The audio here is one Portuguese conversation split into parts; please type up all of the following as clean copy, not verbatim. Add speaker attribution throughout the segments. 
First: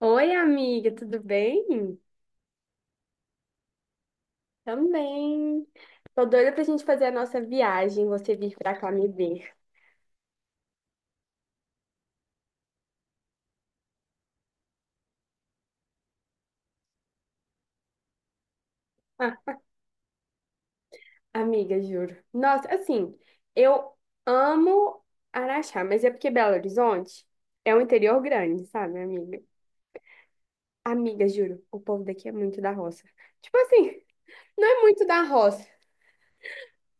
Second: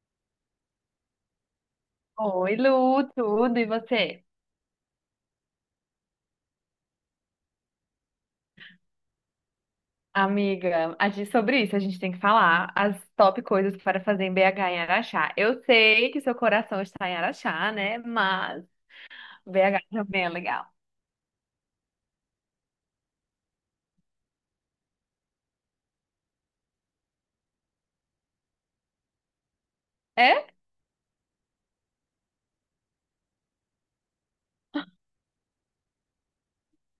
Speaker 1: Oi, amiga, tudo bem?
Speaker 2: Oi, Lu, tudo, e você?
Speaker 1: Também. Tô doida pra gente fazer a nossa viagem, você vir pra cá me ver.
Speaker 2: Amiga, sobre isso a gente tem que falar as top coisas para fazer em BH em Araxá. Eu sei que seu coração está em Araxá, né? Mas
Speaker 1: Ah,
Speaker 2: BH também é legal.
Speaker 1: amiga, juro. Nossa, assim, eu amo Araxá, mas é porque Belo Horizonte é um interior grande, sabe, amiga?
Speaker 2: É?
Speaker 1: Amiga, juro, o povo daqui é muito da roça. Tipo assim, não é muito da roça,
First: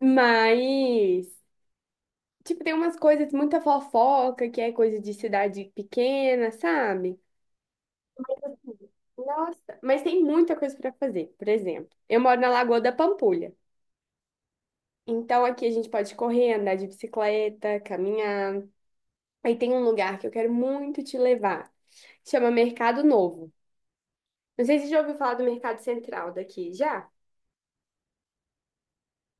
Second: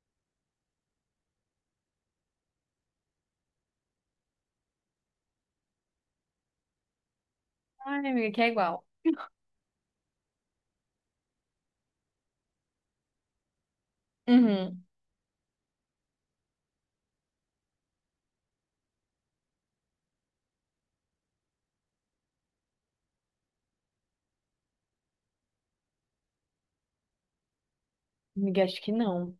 Speaker 1: mas, tipo, tem umas coisas, muita fofoca, que é coisa de cidade pequena, sabe?
Speaker 2: Ai, amiga, que é igual.
Speaker 1: Nossa, mas tem muita coisa para fazer. Por exemplo, eu moro na Lagoa da Pampulha.
Speaker 2: Uhum.
Speaker 1: Então aqui a gente pode correr, andar de bicicleta, caminhar. Aí tem um lugar que eu quero muito te levar. Chama Mercado Novo. Não sei se você já ouviu falar do Mercado Central daqui, já?
Speaker 2: Amiga, acho que não.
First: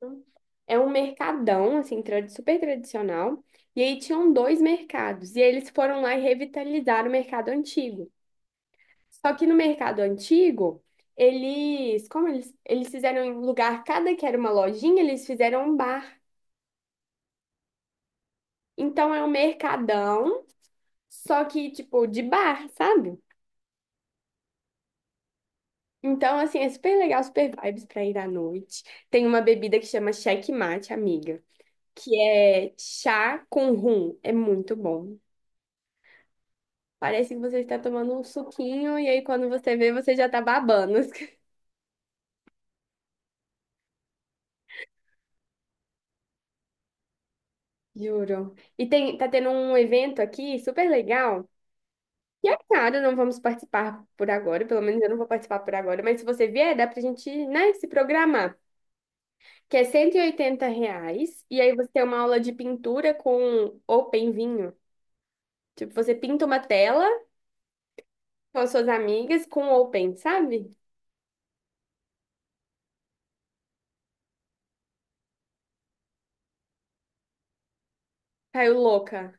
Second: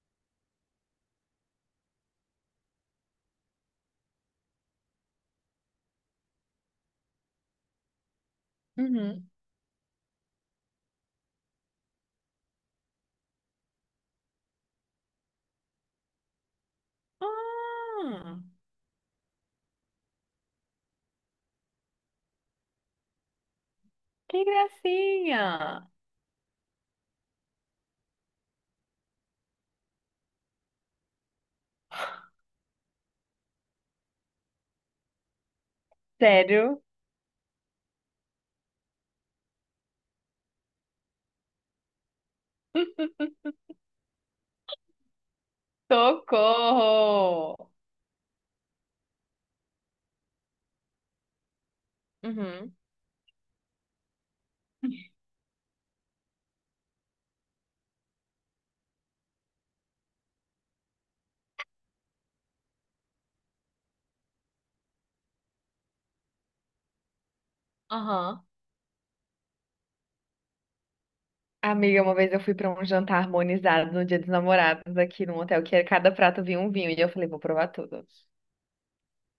Speaker 1: Não. É um mercadão, assim, super tradicional. E aí tinham dois mercados. E eles foram lá e revitalizaram o mercado antigo.
Speaker 2: Uhum.
Speaker 1: Só que no mercado antigo, eles fizeram em lugar, cada que era uma lojinha, eles fizeram um bar.
Speaker 2: Ah,
Speaker 1: Então é um mercadão, só que tipo de bar, sabe?
Speaker 2: que gracinha!
Speaker 1: Então assim, é super legal, super vibes pra ir à noite. Tem uma bebida que chama Checkmate, amiga, que é chá com rum, é muito bom.
Speaker 2: Sério?
Speaker 1: Parece que você está tomando um suquinho e aí quando você vê, você já tá babando.
Speaker 2: Socorro!
Speaker 1: Juro. E tem, tá tendo um evento aqui super legal. E é
Speaker 2: Uhum.
Speaker 1: claro, não vamos participar por agora, pelo menos eu não vou participar por agora, mas se você vier, dá pra gente, né, se programar, que é R 180 reais, e aí você tem uma aula de pintura com open vinho. Tipo, você pinta uma tela
Speaker 2: Aham.
Speaker 1: com as suas amigas com open, sabe?
Speaker 2: Amiga, uma vez eu fui para um jantar harmonizado no Dia dos Namorados aqui num hotel que cada prato vinha um vinho e eu falei, vou provar tudo.
Speaker 1: Caiu louca.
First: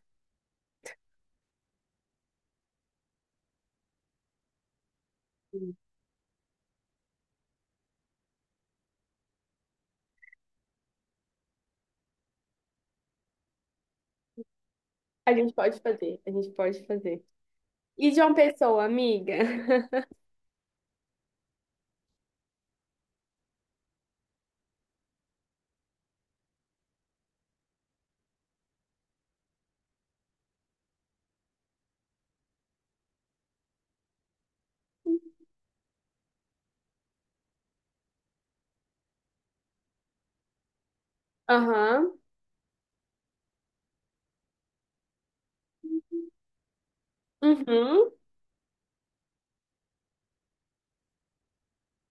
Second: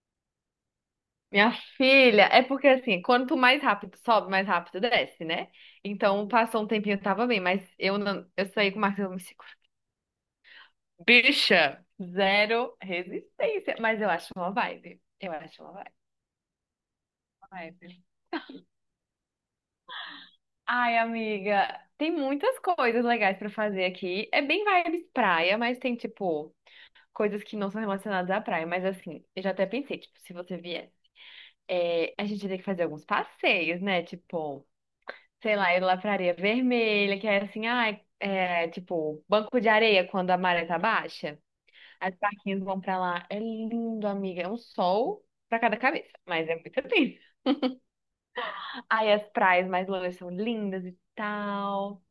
Speaker 2: Minha filha, é porque assim, quanto mais rápido sobe, mais rápido desce, né? Então passou um tempinho, eu tava bem, mas eu não, eu saí com o Marcos, eu me seguro. Bicha, zero resistência, mas eu acho uma vibe. Eu
Speaker 1: A gente
Speaker 2: acho uma
Speaker 1: pode
Speaker 2: vibe.
Speaker 1: fazer, a gente pode fazer.
Speaker 2: Uma vibe.
Speaker 1: E de uma Pessoa, amiga?
Speaker 2: Ai, amiga, tem muitas coisas legais pra fazer aqui. É bem vibes praia, mas tem tipo coisas que não são relacionadas à praia, mas assim, eu já até pensei, tipo, se você vier, a gente tem que fazer alguns passeios, né? Tipo, sei lá, ir lá pra Areia Vermelha, que é assim, ai, tipo, banco de areia quando a maré tá baixa.
Speaker 1: Aham,
Speaker 2: As barquinhas vão pra lá. É lindo, amiga. É um sol pra cada cabeça, mas é muito lindo.
Speaker 1: uhum.
Speaker 2: Aí as praias mais longe são lindas e tal.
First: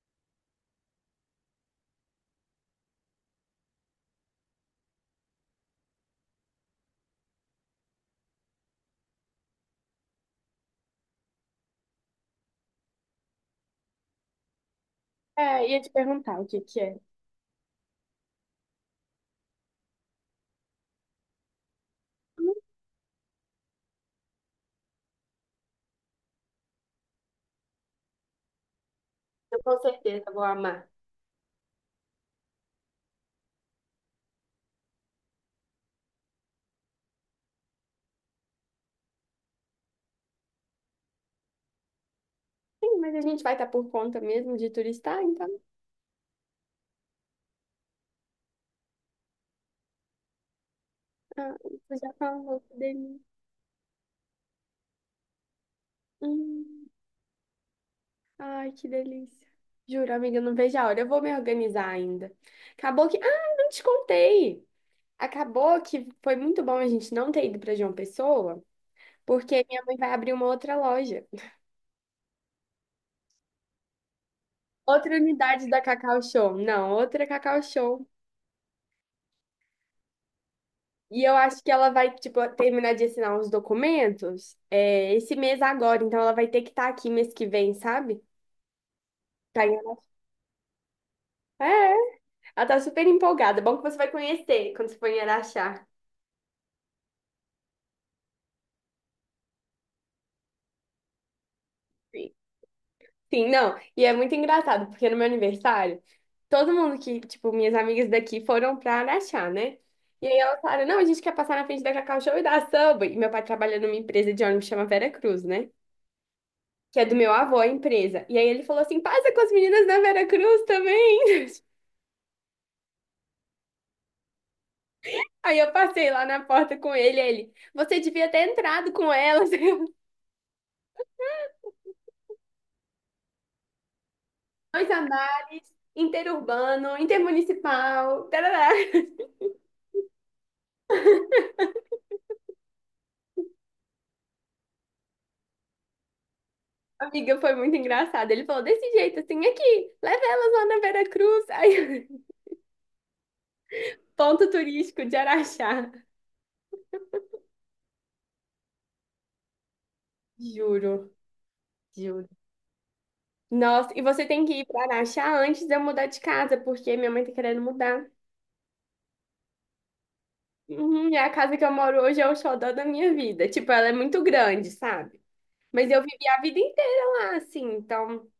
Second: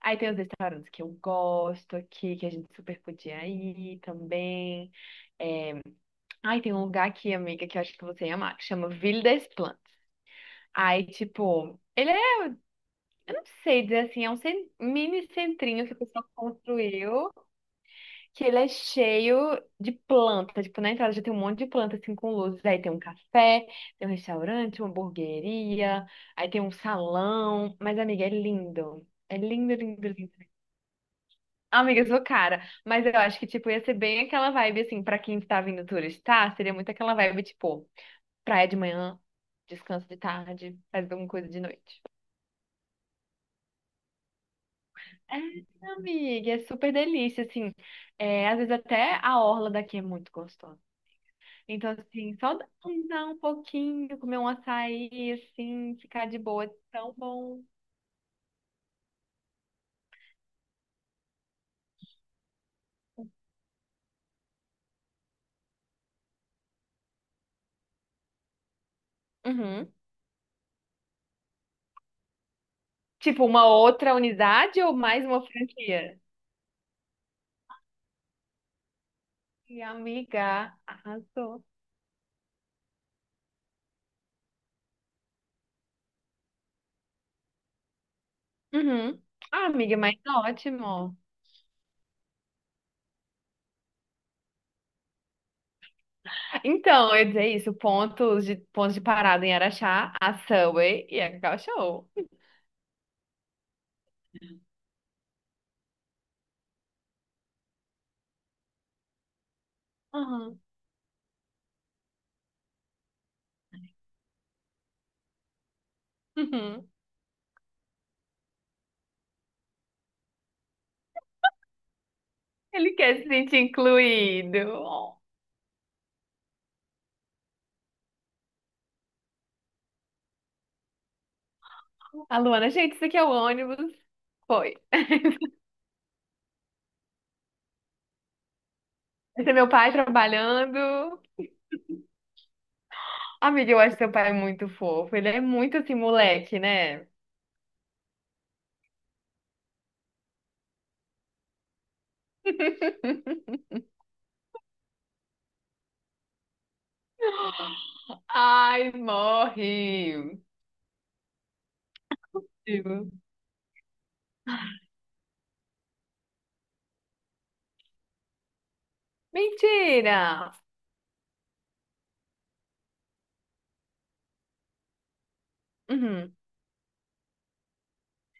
Speaker 2: Aí tem os restaurantes que eu gosto aqui, que a gente super podia ir também. É, Ai, tem um lugar aqui, amiga, que eu acho que você ia amar, que chama Ville des Plantes. Aí, tipo, não sei dizer assim, é um mini
Speaker 1: É, ia
Speaker 2: centrinho
Speaker 1: te
Speaker 2: que o pessoal
Speaker 1: perguntar o que que é.
Speaker 2: construiu, que ele é cheio de planta. Tipo, na entrada já tem um monte de planta, assim, com luzes. Aí tem um café, tem um restaurante, uma hamburgueria, aí tem um salão. Mas, amiga, é lindo. É
Speaker 1: Eu
Speaker 2: lindo,
Speaker 1: com
Speaker 2: lindo,
Speaker 1: certeza
Speaker 2: lindo.
Speaker 1: vou amar.
Speaker 2: Amiga, eu sou cara, mas eu acho que, tipo, ia ser bem aquela vibe, assim, pra quem tá vindo turistar, seria muito aquela vibe, tipo, praia de manhã, descanso de tarde, faz alguma coisa de noite.
Speaker 1: Sim, mas a gente vai estar por conta mesmo de turistar,
Speaker 2: É,
Speaker 1: então.
Speaker 2: amiga, é super delícia, assim, às vezes até a orla daqui é muito gostosa.
Speaker 1: Ah,
Speaker 2: Então,
Speaker 1: você já
Speaker 2: assim, só
Speaker 1: falou que delícia.
Speaker 2: andar um pouquinho, comer um açaí, assim, ficar de boa, é
Speaker 1: Hum,
Speaker 2: tão bom.
Speaker 1: ai, que delícia. Juro, amiga, eu não vejo a hora. Eu vou me organizar ainda. Acabou que. Ah, não te contei. Acabou que foi muito bom a gente não ter ido para João Pessoa, porque minha
Speaker 2: Uhum.
Speaker 1: mãe vai abrir uma outra loja.
Speaker 2: Tipo, uma outra unidade ou
Speaker 1: Outra
Speaker 2: mais uma
Speaker 1: unidade da Cacau
Speaker 2: franquia?
Speaker 1: Show. Não, outra Cacau Show.
Speaker 2: E amiga,
Speaker 1: E eu acho
Speaker 2: arrasou.
Speaker 1: que ela vai, tipo, terminar de assinar uns documentos, é, esse mês agora. Então ela vai ter que estar aqui mês que vem, sabe?
Speaker 2: Uhum.
Speaker 1: Tá
Speaker 2: Ah,
Speaker 1: em-
Speaker 2: amiga, mas ótimo.
Speaker 1: É, ela tá super empolgada. É bom que você vai conhecer quando você for em Araxá.
Speaker 2: Então, eu ia dizer isso, pontos de parada em Araxá, a Subway e a Cacau Show.
Speaker 1: Sim, sim, não. E é muito engraçado, porque no meu aniversário, todo mundo que, tipo, minhas amigas daqui foram pra Araxá, né? E aí
Speaker 2: Uhum.
Speaker 1: elas falaram, não, a gente quer passar na frente da Cacau Show e da Subway. E meu pai trabalha numa empresa de ônibus que chama Vera Cruz, né?
Speaker 2: Uhum.
Speaker 1: Que é do meu avô, a empresa. E aí ele falou assim, passa com as meninas da Vera Cruz também.
Speaker 2: Ele quer se sentir incluído. Oh.
Speaker 1: Aí eu passei lá na porta com ele, aí ele, você devia ter entrado com elas.
Speaker 2: A Luana, gente, isso aqui é o ônibus. Foi.
Speaker 1: Dois andares, interurbano, intermunicipal, tarará.
Speaker 2: Esse é meu pai trabalhando. Amiga, eu acho seu pai muito fofo. Ele é muito assim, moleque, né?
Speaker 1: Amiga, foi muito engraçado. Ele falou desse jeito, assim, aqui, leva elas lá na Vera Cruz. Aí, ponto turístico de Araxá.
Speaker 2: Ai, morre.
Speaker 1: Juro, juro.
Speaker 2: Digo,
Speaker 1: Nossa, e você tem que ir para Araxá antes de eu mudar de casa, porque minha mãe tá querendo mudar.
Speaker 2: mentira!
Speaker 1: Uhum, e a casa que eu moro hoje é o xodó da minha vida. Tipo, ela é muito grande, sabe? Mas eu vivi
Speaker 2: Uhum.
Speaker 1: a vida inteira lá, assim, então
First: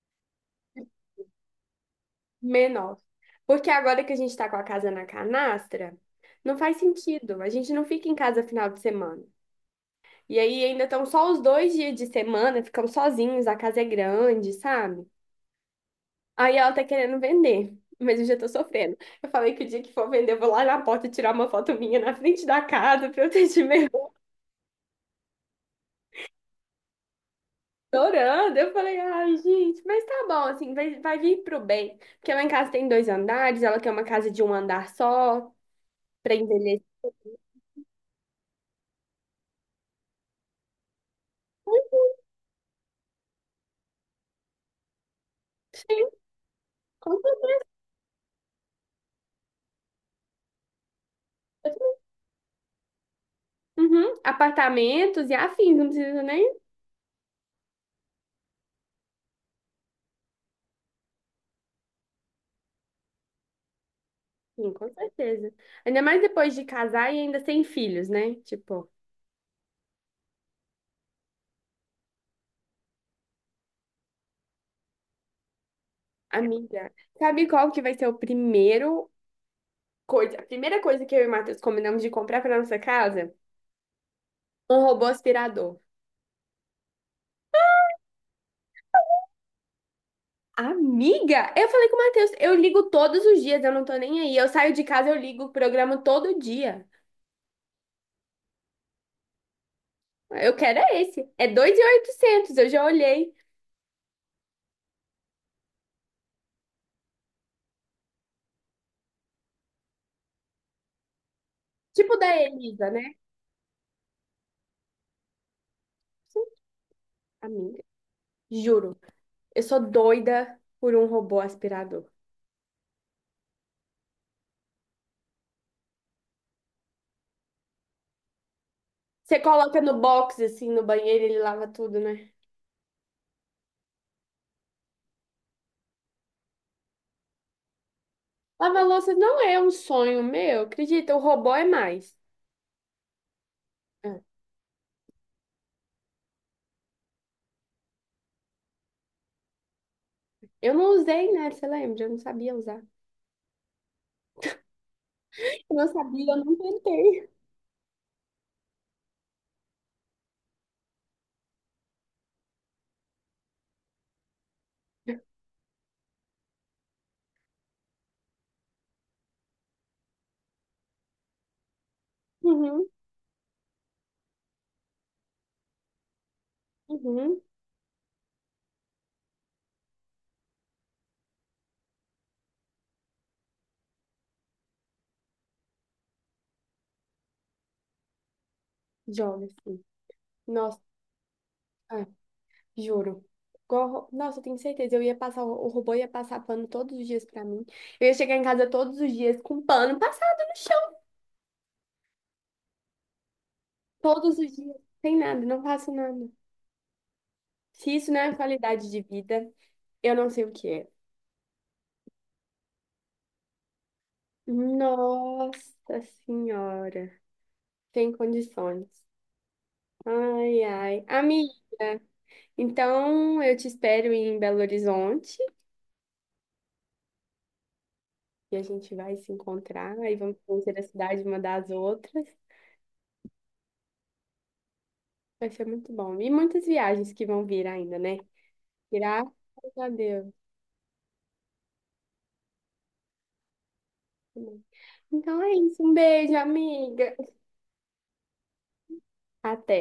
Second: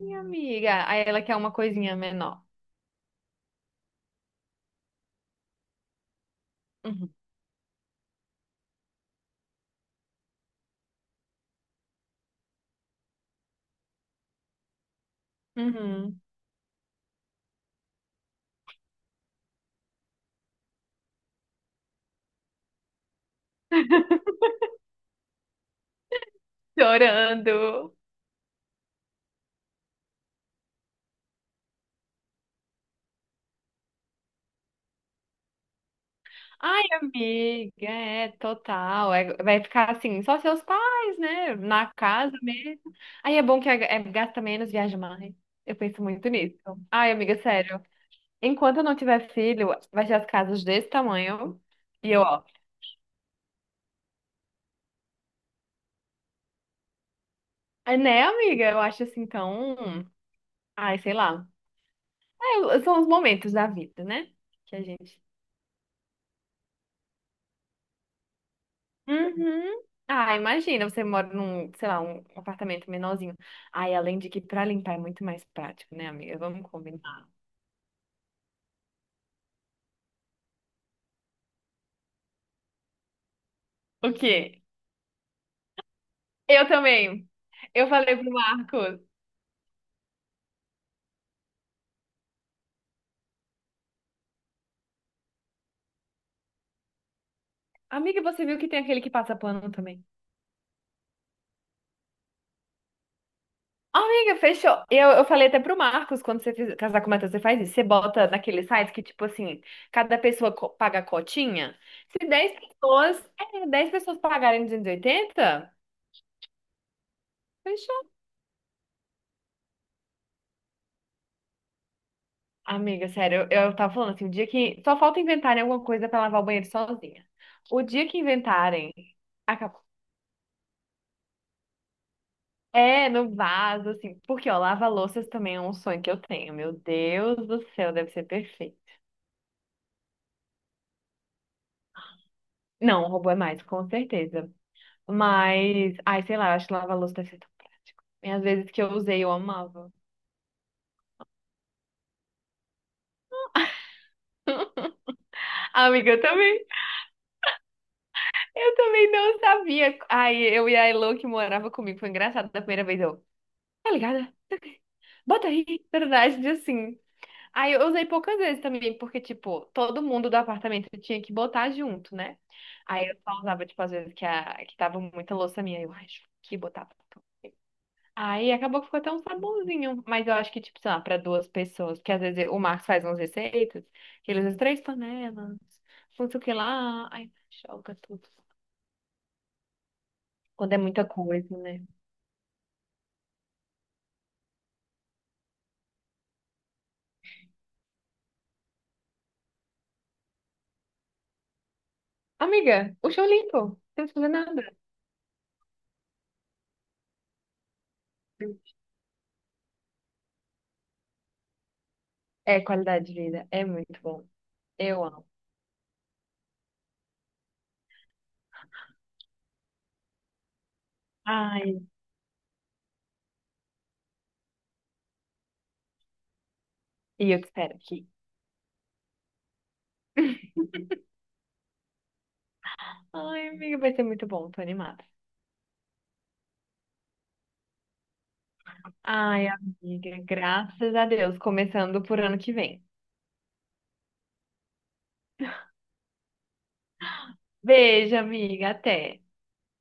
Speaker 2: Minha amiga. Aí ela quer uma coisinha menor.
Speaker 1: menor. Porque agora que a gente tá com a casa na canastra, não faz
Speaker 2: Uhum.
Speaker 1: sentido. A gente não fica em casa final de semana. E aí ainda estão só os 2 dias de semana, ficamos sozinhos, a casa é grande, sabe?
Speaker 2: Uhum.
Speaker 1: Aí ela tá querendo vender, mas eu já tô sofrendo. Eu falei que o dia que for vender, eu vou lá na porta tirar uma foto minha na frente da casa pra eu ter de me
Speaker 2: Chorando.
Speaker 1: orando. Eu falei, ai, gente, mas tá bom, assim, vai vir pro bem. Porque lá em casa tem dois andares, ela quer uma casa de um andar só, pra
Speaker 2: Ai,
Speaker 1: envelhecer.
Speaker 2: amiga, é total. Vai ficar assim, só seus pais, né? Na casa mesmo. Aí é bom que gasta menos, viaja mais. Eu penso
Speaker 1: Sim,
Speaker 2: muito nisso. Ai, amiga, sério. Enquanto eu não tiver filho, vai ser as casas desse tamanho. E eu, ó.
Speaker 1: uhum, apartamentos e afins, não precisa nem.
Speaker 2: É, né, amiga? Eu acho assim tão. Ai, sei lá. É, são os momentos da vida, né?
Speaker 1: Sim,
Speaker 2: Que a
Speaker 1: com
Speaker 2: gente.
Speaker 1: certeza. Ainda mais depois de casar e ainda sem filhos, né? Tipo,
Speaker 2: Uhum. Ah, imagina, você mora num, sei lá, um apartamento menorzinho. Ai, além de que pra limpar é muito mais prático, né, amiga? Vamos
Speaker 1: amiga,
Speaker 2: combinar.
Speaker 1: sabe qual que vai ser o primeiro coisa, a primeira coisa que eu e o Matheus combinamos de comprar para nossa casa?
Speaker 2: O quê?
Speaker 1: Um robô aspirador.
Speaker 2: Eu também. Eu falei pro Marcos.
Speaker 1: Amiga, eu falei com o Matheus, eu ligo todos os dias, eu não tô nem aí. Eu saio de casa, eu ligo o programa todo dia.
Speaker 2: Amiga, você viu que tem aquele que passa pano também?
Speaker 1: Eu quero é esse. É 2.800, eu já olhei.
Speaker 2: Amiga, fechou. Eu falei até pro Marcos, quando você casar com o Matheus, você faz isso. Você bota naquele site que, tipo assim, cada pessoa paga a cotinha.
Speaker 1: Tipo
Speaker 2: Se
Speaker 1: da
Speaker 2: 10
Speaker 1: Elisa, né?
Speaker 2: pessoas, 10 pessoas pagarem 280.
Speaker 1: Amiga, juro. Eu sou doida por um robô aspirador.
Speaker 2: Amiga, sério, eu tava falando assim, o dia que. Só falta inventarem alguma coisa pra lavar o banheiro sozinha. O dia que inventarem,
Speaker 1: Você coloca
Speaker 2: acabou.
Speaker 1: no box, assim, no banheiro, ele lava tudo, né?
Speaker 2: É, no vaso, assim. Porque, ó, lava-louças também é um sonho que eu tenho. Meu Deus do céu, deve ser perfeito.
Speaker 1: Lavar louça não é um sonho meu, acredita, o robô é mais.
Speaker 2: Não, o robô é mais, com
Speaker 1: Ah,
Speaker 2: certeza. Mas, ai, sei lá, eu acho que lava-louça deve ser tão prático. E às vezes que eu usei, eu amava.
Speaker 1: eu não usei, né? Você lembra? Eu não sabia usar. Eu não
Speaker 2: Amiga,
Speaker 1: sabia, eu não tentei.
Speaker 2: eu também não sabia. Ai, eu e a Elo que morava comigo, foi engraçado da primeira vez. Eu, tá ligada? Bota aí, verdade, assim. Aí eu usei poucas vezes também, porque, tipo, todo mundo do apartamento tinha que botar junto, né?
Speaker 1: Uhum,
Speaker 2: Aí eu só usava, tipo, às vezes que, que tava muita louça minha, eu acho que botava tudo.
Speaker 1: uhum.
Speaker 2: Aí acabou que ficou até um sabonzinho, mas eu acho que, tipo, sei lá, pra duas pessoas, porque às vezes o Marcos faz umas receitas, que ele usa três panelas, não sei o que lá, aí joga tudo.
Speaker 1: Joga, assim.
Speaker 2: Quando é
Speaker 1: Nossa,
Speaker 2: muita coisa, né?
Speaker 1: ah, juro. Igual nossa, eu tenho certeza. Eu ia passar, o robô ia passar pano todos os dias pra mim. Eu ia chegar em casa todos os dias com pano passado no chão.
Speaker 2: Amiga, o chão limpo, não precisa fazer
Speaker 1: Todos os dias.
Speaker 2: nada.
Speaker 1: Sem nada, não faço nada. Se isso não é qualidade de vida, eu não sei o que é.
Speaker 2: É qualidade de vida, é muito bom. Eu amo.
Speaker 1: Nossa Senhora, sem condições. Ai, ai.
Speaker 2: Ai,
Speaker 1: Amiga, então eu te espero em Belo Horizonte
Speaker 2: e eu te espero aqui.
Speaker 1: e a gente vai se encontrar e vamos conhecer a cidade uma das outras.
Speaker 2: Ai, amiga, vai ser muito bom, tô animada.
Speaker 1: Vai ser muito bom. E muitas viagens que vão vir ainda, né? Graças
Speaker 2: Ai,
Speaker 1: a
Speaker 2: amiga,
Speaker 1: Deus.
Speaker 2: graças a Deus, começando por ano que vem.
Speaker 1: Então é isso. Um beijo, amiga.
Speaker 2: Beijo, amiga, até.
Speaker 1: Até.